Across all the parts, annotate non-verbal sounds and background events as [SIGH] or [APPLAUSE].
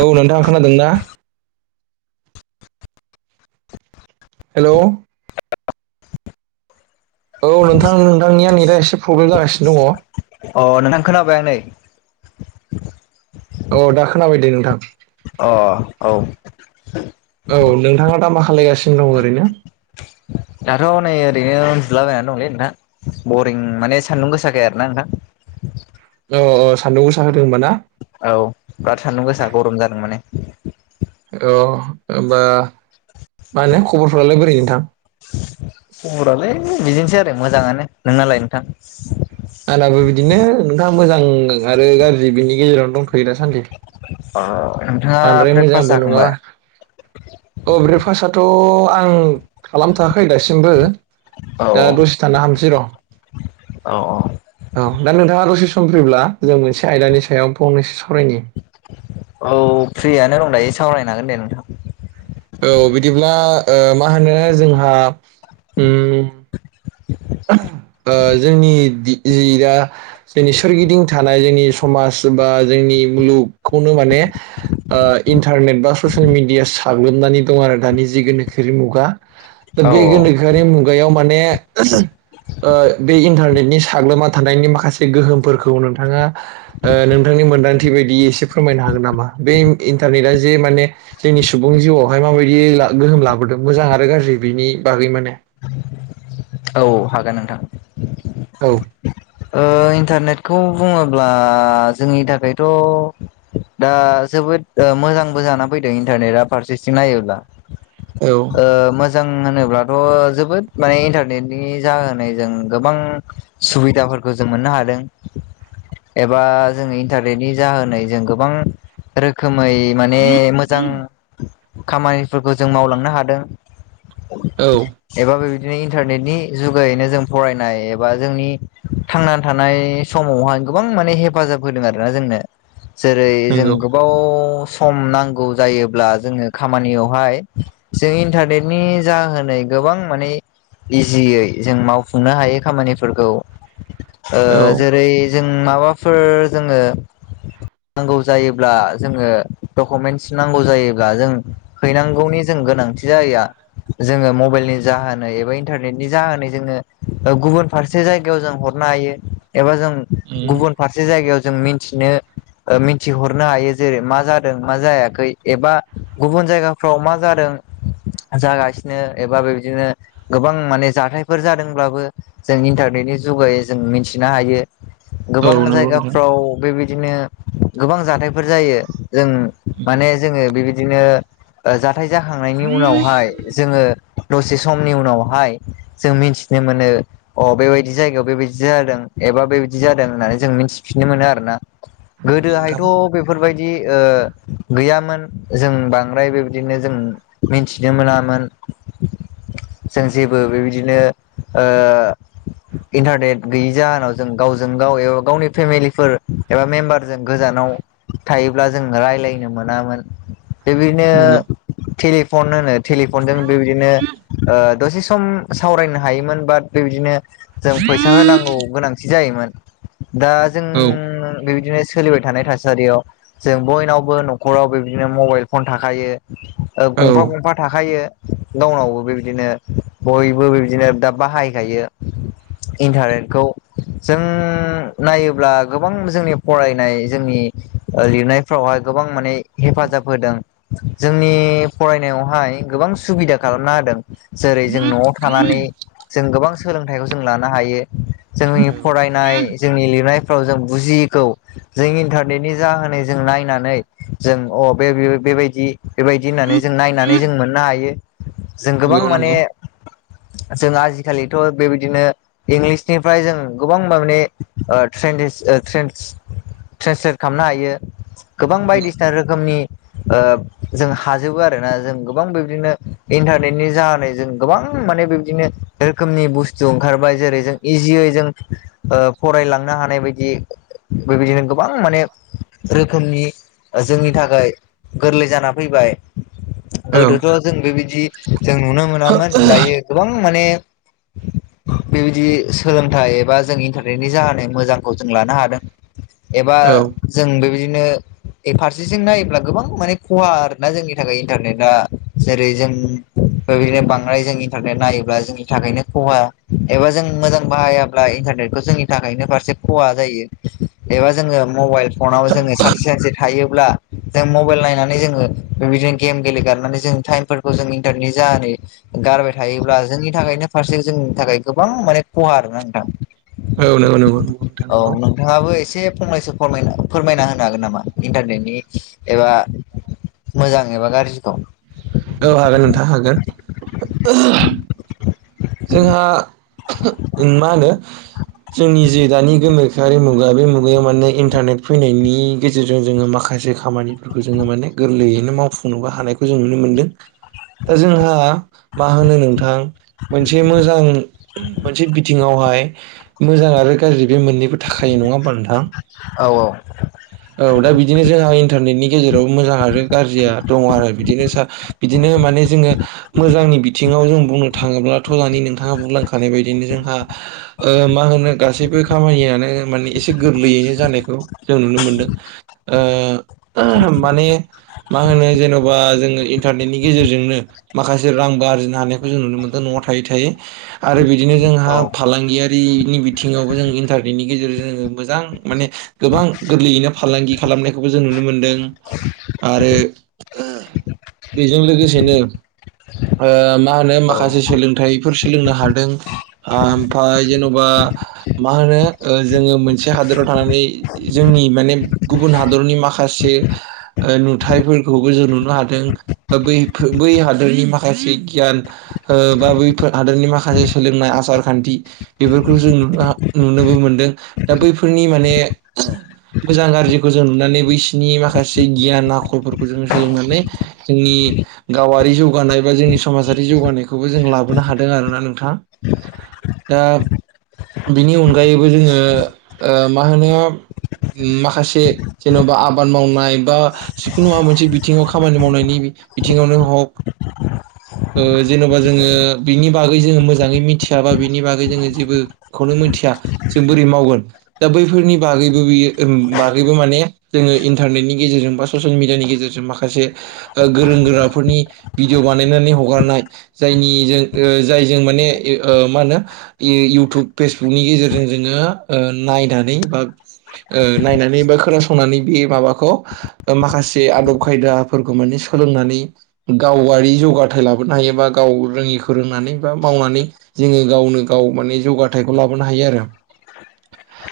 औ नोंथां खोनादों ना? हेलौ' औ नोंथां नोंथांनिया नेटा एसे प्रब्लेम जागासिनो दङ। अ नोंथां खोनाबाय आं नै अ' दा खोनाबाय दे नोंथां। अ' औ। औ नोंथाङा दा मा खालायगासिनो दं ओरैनो। दाथ' नै ओरैनो उन्दुलाबायना दंलै नोंथां बरिं माने सान्दुं गोसाखाय आरो ना नोंथां। अ'-अ 'सान्दुं गोसा होन औ ब्राद सान्दुं गोसा गरम जादों माने अ' होमबा मा होनो खबरफोरालाय बोरै नोंथां। खबरालै बिदिनोसै आरो मोजाङानो नोंनालाय नोंथां। आनाबो बिदिनो नोंथां मोजां आरो गाज्रि बिनि गेजेरावनो दंथ'। फै दासान्दि अ नोंथाङा बांद्राय ब्रेकफास्ट मोजांबो जाखांबाय नङाबा। अ' ब्रेकफास्टआथ' आं खालामथ'आखै दासिमबो औ दा दसे थाना हामसै र'। औ औ दा नोंथाङा दसे सम फ्रिब्ला जों मोनसे आयदानि सायाव फंनैसो सावरायनि औ फ्रियानो दं दायो सावरायनो हागोन दे नोंथां। औ बिदिब्ला ओ मा होनो जोंहा उम [UNINTELLIGIBLE] [INAUDIBLE] ओ जोंनि दि जि दा जोंनि सोरगिदिं थानाय जोंनि समाज बा जोंनि ईब्लुक खौनो माने ओ इन्टारनेट बा ससेल मिडिया साग्लोबनानै दं आरो दानि जि गोनोखोयारि मुगा दा औ बे गोनोखोआरि मुगायाव माने ओ बे इन्टारनेटनि साग्लोबना थानायनि माखासे गोहोमफोरखौ नोंथाङा ओ नोंथांनि मोनदांथि बायदि इसे फोरमायनो हागोन नामा बे इन इन्टारनेटआ जे माने जोंनि सुबुं जिउआवहाय माबायदि ला गोहोम लाबोदों मोजां आरो गाज्रि बिनि बागै माने औ हागोन नोंथां औ ओ इन्टारनेट खौ बुङोब्ला जोंनि थाखायथ' दा जोबोद ओ मोजांबो जाना फैदों इन्टारनेट आ फारसेथिं नायोब्ला औ ओ मोजां होनोब्लाथ' जोबोद माने इन्टारनेटनि जाहोनाय जों गोबां सुबिदाफोरखौ जों मोननो हादों। एबा जोङो इन्टारनेटनि जाहोनै जों गोबां रोखोम रोखोमै माने मोजां खामानिफोरखौ जों मावलांनो हादों औ। एबा बेबायदिनो इन्टारनेटनि जुगैनो जों फरायनाय एबा जोंनि थांनानै थानाय समावहाय गोबां माने हेफाजाब होदों आरोना जोंनो जेरै जों नंगौ गोबाव सम नांगौ जायोब्ला जोङो खामानियावहाय जों इन्टारनेटनि जाहोनै गोबां माने इजियै जों मावफुंनो हायै खामानिफोरखौ ओ औ जेरै जों माबाफोर जोङो नांगौ जायोब्ला जोङो डकुमेन्टस नांगौ जायोब्ला जों हैनांगौनि जों गोनांथि जाया जोङो मबाइल जाहोनै एबा इन्टारनेटनि जाहोनै जोङो गुबुन फारसे जायगायाव जों हरनो हायो एबा जों उम गुबुन फारसे जायगायाव जों मिथिनो मिथिहोहरनो हायो जेरै मा जादों मा जायाखै एबा गुबुन जायगाफ्राव मा जादों जागासिनो एबा बे बिदिनो गोबां माने जाथायफोर जादोंब्लाबो जों इन्टारनेटनि जुगै जों मिथिनो हायो औ गोबां नंगौ नोंथां जायगाफ्राव बेबायदिनो गोबां जाथायफोर जायो जों उम माने जोङो बेबायदिनो जा जाथाय जाखांनायनि उनावहाय जोङो दसे समनि उनावहाय जों मिथिनो मोनो अ बेबायदि जायगायाव बेबायदि जादों एबा बेबादि जादों होननानै जों मिथिफिननो मोनो आरो ना नंगौ नोंथां गोदोहायथ' बेफोरबायदि बिदि ओ गैयामोन जों बांद्राय बेबायदिनो जों मिथिनो मोनामोन जों जेबो बेबायदिनो ओ इन्टारनेट गैयि जाहोनाव जों गावजों गाव एबा गावनि फेमिलिफोर एबा मेम्बारजों गोजानाव थायोब्ला जों रायजलायनो मोनामोन नंगौ बेबायदिनो टेलिफन होनो टेलिफनजों बेबायदिनो ओ दसे सम सावरायनो हायोमोन बाट बेबायदिनो जों फैसा होनांगौ गोनांथि जायोमोन दा जों औ बेबायदिनो सोलिबाय थानाय थासारियाव जों बयनावबो नख'राव बेबदिनो मबाइल फन थाखायो ओ औ गंफा औ गंफा थाखायो गावनावबो बेबायदिनो बयबो बिदिनो दा बाहायखायो इन्टारनेटखौ जों नायोब्ला गोबां जोंनि फरायनाय जोंनि ओ लिरनायफ्रावहाय गोबां माने हेफाजाब होदों जोंनि फरायनायावहाय गोबां सुबिदा खालामना होदों जेरै जों न'वाव थानानै जों गोबां सोलोंथाइखौ जों लानो हायो जोंनि फरायनाय जोंनि लिरनाय जों बुजियैखौ जों इन्टारनेटनि जाहोनै जों नायनानै जों अ बे बे बेबायदि बेबायदि होननानै जों नायनानै जों मोननो हायो जों गोबां नंगौ माने नंगौ जों आजिखालिथ' बेबायदिनो इंग्लिसनिफ्राय जों गोबां माने ट्रे [INAUDIBLE] ट्रेनस ट्रेन्सलेट खालामनो हायो गोबां नंगौ बायदिसिना रोखोमनि ओ जों हाजोबो आरोना जों गोबां बेबदिनो इन्टारनेटनि जाहोनै जों गोबां माने बेबादिनो रोखोमनि बुस्थु ओंखारबाय जेरै जों इजियै जों ओ फरायलांनो हानाय बायदि बेबायदिनो गोबां माने रोखोमनि जोंनि थाखाय गोरलै जाना फैबाय औ गोदोथ' जों बेबायदि जों नुनो मोनामोन दायो गोबां माने [UNINTELLIGIBLE] बेबायदि सोलोंथाइ एबा जों इन्टारनेटनि जाहोन मोजांखौ जों लानो हादों एबा जों बेबायदि बिदिनो फारसेथिं नायोब्ला गोबां माने खहा आरोना जोंनि थाखाय इन्टारनेटा जेरै जों बेबायनो बांद्राय जों इन्टारनेट नायोब्ला जोंनि थाखायनो खहा एबा जों मोजां बाहायाब्ला इन्टारनेटखौ जोंनि थाखायनो फारसे खहा जायो एबा जोङो मबाइल फनाव जोङो सानसे सानसे थायो अब्ला जों मबाइल नायनानै जोङो बेबायदिनो गेम गेलेगारनानै जों टाइमफोरखौ जों इन्टारनेट जानानै गारबाय थायोब्ला जोंनि थाखायनो फारसे जोंनि थाखाय गोबां माने खहा आरोना नोंथां औ नंगौ नंगौ नंगौ नोंथां औ नंगौ नोंथाङाबो एसे फंनैसो फोरमायना होनो हागोन नामा इन्टारनेटनि एबा मोजां एबा गाज्रि दं औ हागोन नोंथां हागोन जोंहा मा होनो जोंनि जे दानि गोनोखाआरि मुगा बे मुगायाव माने इन्टारनेट फैनायनि गेजेरजों जोङो माखासे माखासे खामानिफोरखौ जोङो माने गोरलैयैनो मावफुंनोबो हानायखौ जों नुनो मोनदों। दा जोंहा मा होनो नोंथां मोनसे मोजां मोनसे बिथिङावहाय मोजां आरो गाज्रि बे मोननैबो थाखाय नङा होमबा नोंथां औ औ दा बि बिदिनो जोंहा इन्टारनेटनि गेजेराव मोजां आरो गाज्रिया दङ आरो बिदिनो स बिदिनो माने जोङो मोजांनि बिथिङाव जों बुंनो थाङोब्ला गथ' जानि नोंथाङा बुंलांखानाय बायदिनो जोंहा मा होनो गासैबो खामानियानो माने एसे गोरलैयैनो जानायखौ जों नुनो मोनदों ओ माने मा मा होनो जेन'बा जोङो इन्टारनेटनि गेजेरजोंनो माखासे रांबो आरजिनो हानायखौ जों नुनो मोनदों न'आव थायो थायो आरो बिदिनो जोंहा औ फालांगियारिनि बिथिङावबो जों इन्टारनेटनि गेजेरजों मोजां माने गोबां गोरलैयैनो फालांगि खालामनायखौबो जों नुनो मोनदों आरो बेजों लोगोसे ओ मा औ होनो सोलों फोर सोलोंनो हादों ओमफ्राय जेन'बा मा होनो जोंओ मोनसे हादाव थानानै जोंनि म गुबुन हादनि माखासे नुथायफोरखौबो जों नुनो हादों बै हादोरनि माखासे गियान बा हादोरनि माखासे सोलोंनाय आसार खान्थि बेफोरखौ जों नुनोबो मोनदों दा बै फोरनि माने मोजां गाज्रिखौ जों नुनानै बैसिनि माखासे गियान आखलफोरखौ जों सोलोंनानै जोंनि गावारि जौगानाय बा जोंनि समाजारि जौगानायखौबो जों लाबोनो हादों आरोना नोंथाङा दा बिनि अनगायैबो जोङो मा होनो माखासे जेन'बा आबाद मावनाय बा जिखुनु माबा मोनसे बिथिङाव खामानि मावनायनि बिथिङावनो हक जेन'बा जोङो बिनि बागै जोङो मोजाङै मिथिया बा बिनि बागै जोङो जेबोखौनो मिथिया जों बोरै मावगोन। दा बैफोरनि बागैबो बियो बागैबो माने जोङो इन्टारनेटनि गेजेरजों बा ससियेल मिडियानि गेजेरजों गेजेरजों माखासे गोरों गोराफोरनि भिडिअ' बानायनानै हगारनाय जायनिजों जाय ज माने मा होनो इउटुब फेसबुकनि गेजेरजों जोङो नाय नानै बा ओ नायनानै बा खोनासंनानै बे माबाखौ माखासे आदब खायदाफोरखौ माने सोलोंनानै गावारि जौगाथाय लाबोनो हायो बा गाव रोङिखौ फोरोंनानै बा मावनानै जोङो गावनो गाव माने जौगाथायाइखौ लाबोनो हायो आरो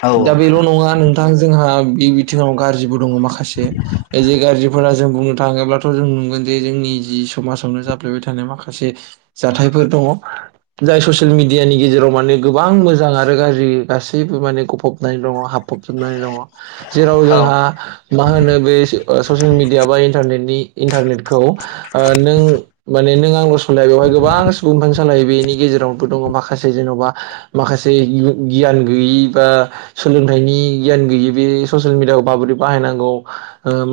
औ दा बेल' नङा जोंहा बे बिथिङाव गाज्रिबो दङ माखासे जे गाज्रिफोरा जों बुंनो थाङोब्लाथ' जों नगोन जे जोंनि जि समाजावनो जाफ्लेबाय थानाय माखासे जाथायफोर दङ। जाय ससियेल मिडियानि गेजेराव माने गोबां मोजां आरो गाज्रि गासैबो माने गफबनानै दङ हाब फबजोबनानै दङ जेराव जोंहा मा होनो बे ससियेल मिडिया बान्टनेनि इन्टारनेटखौ नों बेनो आं [UNINTELLIGIBLE] गोबां सुबुंफां सालायो बेनि गेजेरावनोबो दङ माखासे जेन'बा माखासे गियान गैयि सोलोंथायनि गियान गोयि बे ससियेल मिडियाआव माबोरै बाहायनांगौ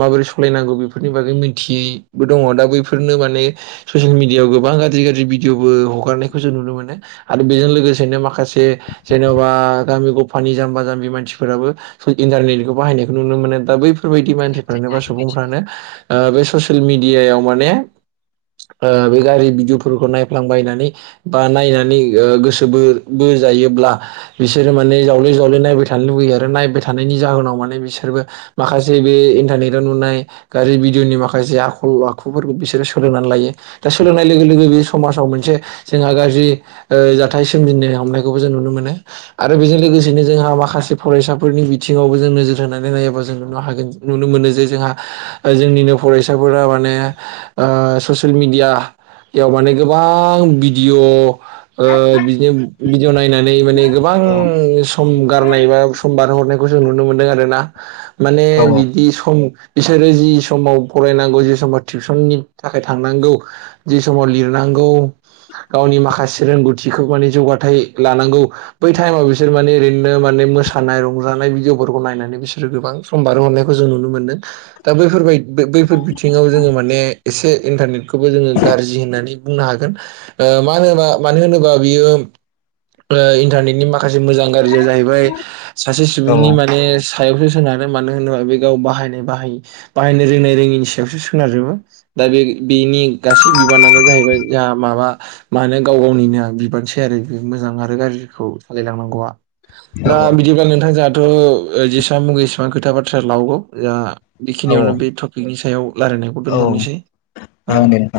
माबोरै सालायनांगौ बेफोरनि बागै मिथियैबो दङ दा बैफोरनो माने ससियेल मिडियाव गोबां गाज्रि गाज्रि भिडअ'बो हगारनायखौ जों नुनो मोनो आरो बेजों लोगोसेनो माखासे जेन'बा गामि ग'फानि जाम्बा जाम्बि मानसिफोराबो इन्टारनेटखौ बाहायनायखौ नुनो मोनो दा बै फोरबायदि मानसिफोरानो बा सुबुंफ्रानो ओ ससियेल मिडियाआव माने ओ बे गाज्रि भिडिअ' नायफ्लांबायनानै बा नायनानै गोसोबो बोजायोब्ला बिस बि मान जावले जावले नायबाय थानो आरो नायबाय थानायनि जाहोनाव माने बिसोरबो माखासे बे इन्टारनेटआव नुनाय गाज्रि भिडअ'नि माखासे आखल आखु बिसोरो सोलोंनानै लायो। दा सोलोंनाय लोगो लोगो बे समाजाव मोनसे जोंहा गाज्रि ओ जाथाय सोमजिनो हमनायखौबो जों नुनो मोनो आरो बेजों लोगोसे लोगोसेनो जोंहा माखासे फरायसाफोरनि बिथिङावबो जों नोजोर होनानै नायाबा जों नुनो हागोन नुनो मोनो जे जोंहा आ ओ जोंनिनो फरायसाफोरा माने ओ ससियेल मिडियायाव माने गोबां भिडिअ बिदि भिडिअ नायनानै माने गोबां औ सम गारनाय बा सम बारहरनायखौ जों नुनो मोनदों आरोना। माने बिदि सम बिसोरो जि समाव फरायनांगौ जि समाव टिउसननि थाखाय थांनांगौ जि समाव लिर नांगौ गावनि माखासे रोंगौथिखौ माने जौगाथाय लानांगौ बै टाइमाव बिसोर माने ओरैनो माने मोसानाय रंजानाय भिडिअफोरखौ नायनानै बिसोरो गोबां सम बारहरनायखौ जों नुनो मोनदों। दा बैफोरबायदि बैफोर बिथिङाव जोङो माने एसे इन्टारनेटखौबो जोङो गाज्रि होननानै बुंनो हागोन। ओ मा होनोबा मानो होनोबा बियो ओ इन्टारनेटनि मा माखासे मोजां गाज्रिया जाहैबाय सासे सुबुंनि माने सायावसो सोनारो, मानो होनोबा बे गाव बाहायनाय बाहाय बाहायनो रोंनाय रोङिनि सायावसो सोनारजोबो। दा बे बेनि गासै बिबानानो जाहैबाय जा माबा मानो गाव गावनिनो बिबारसै आरो बे मोजां आरो गाज्रिखौ सालायलांनांगौया। दा औ बिदिब्ला नोंथां जोंहाथ' जेसेबां मुगो एसेबां खोथा बाथ्रा लावगौ जा औ बेखिनियावनो बे टपिकनि सायाव रायलायनायखौ दोनथ'नोसै औ। जागोन दे नोंथां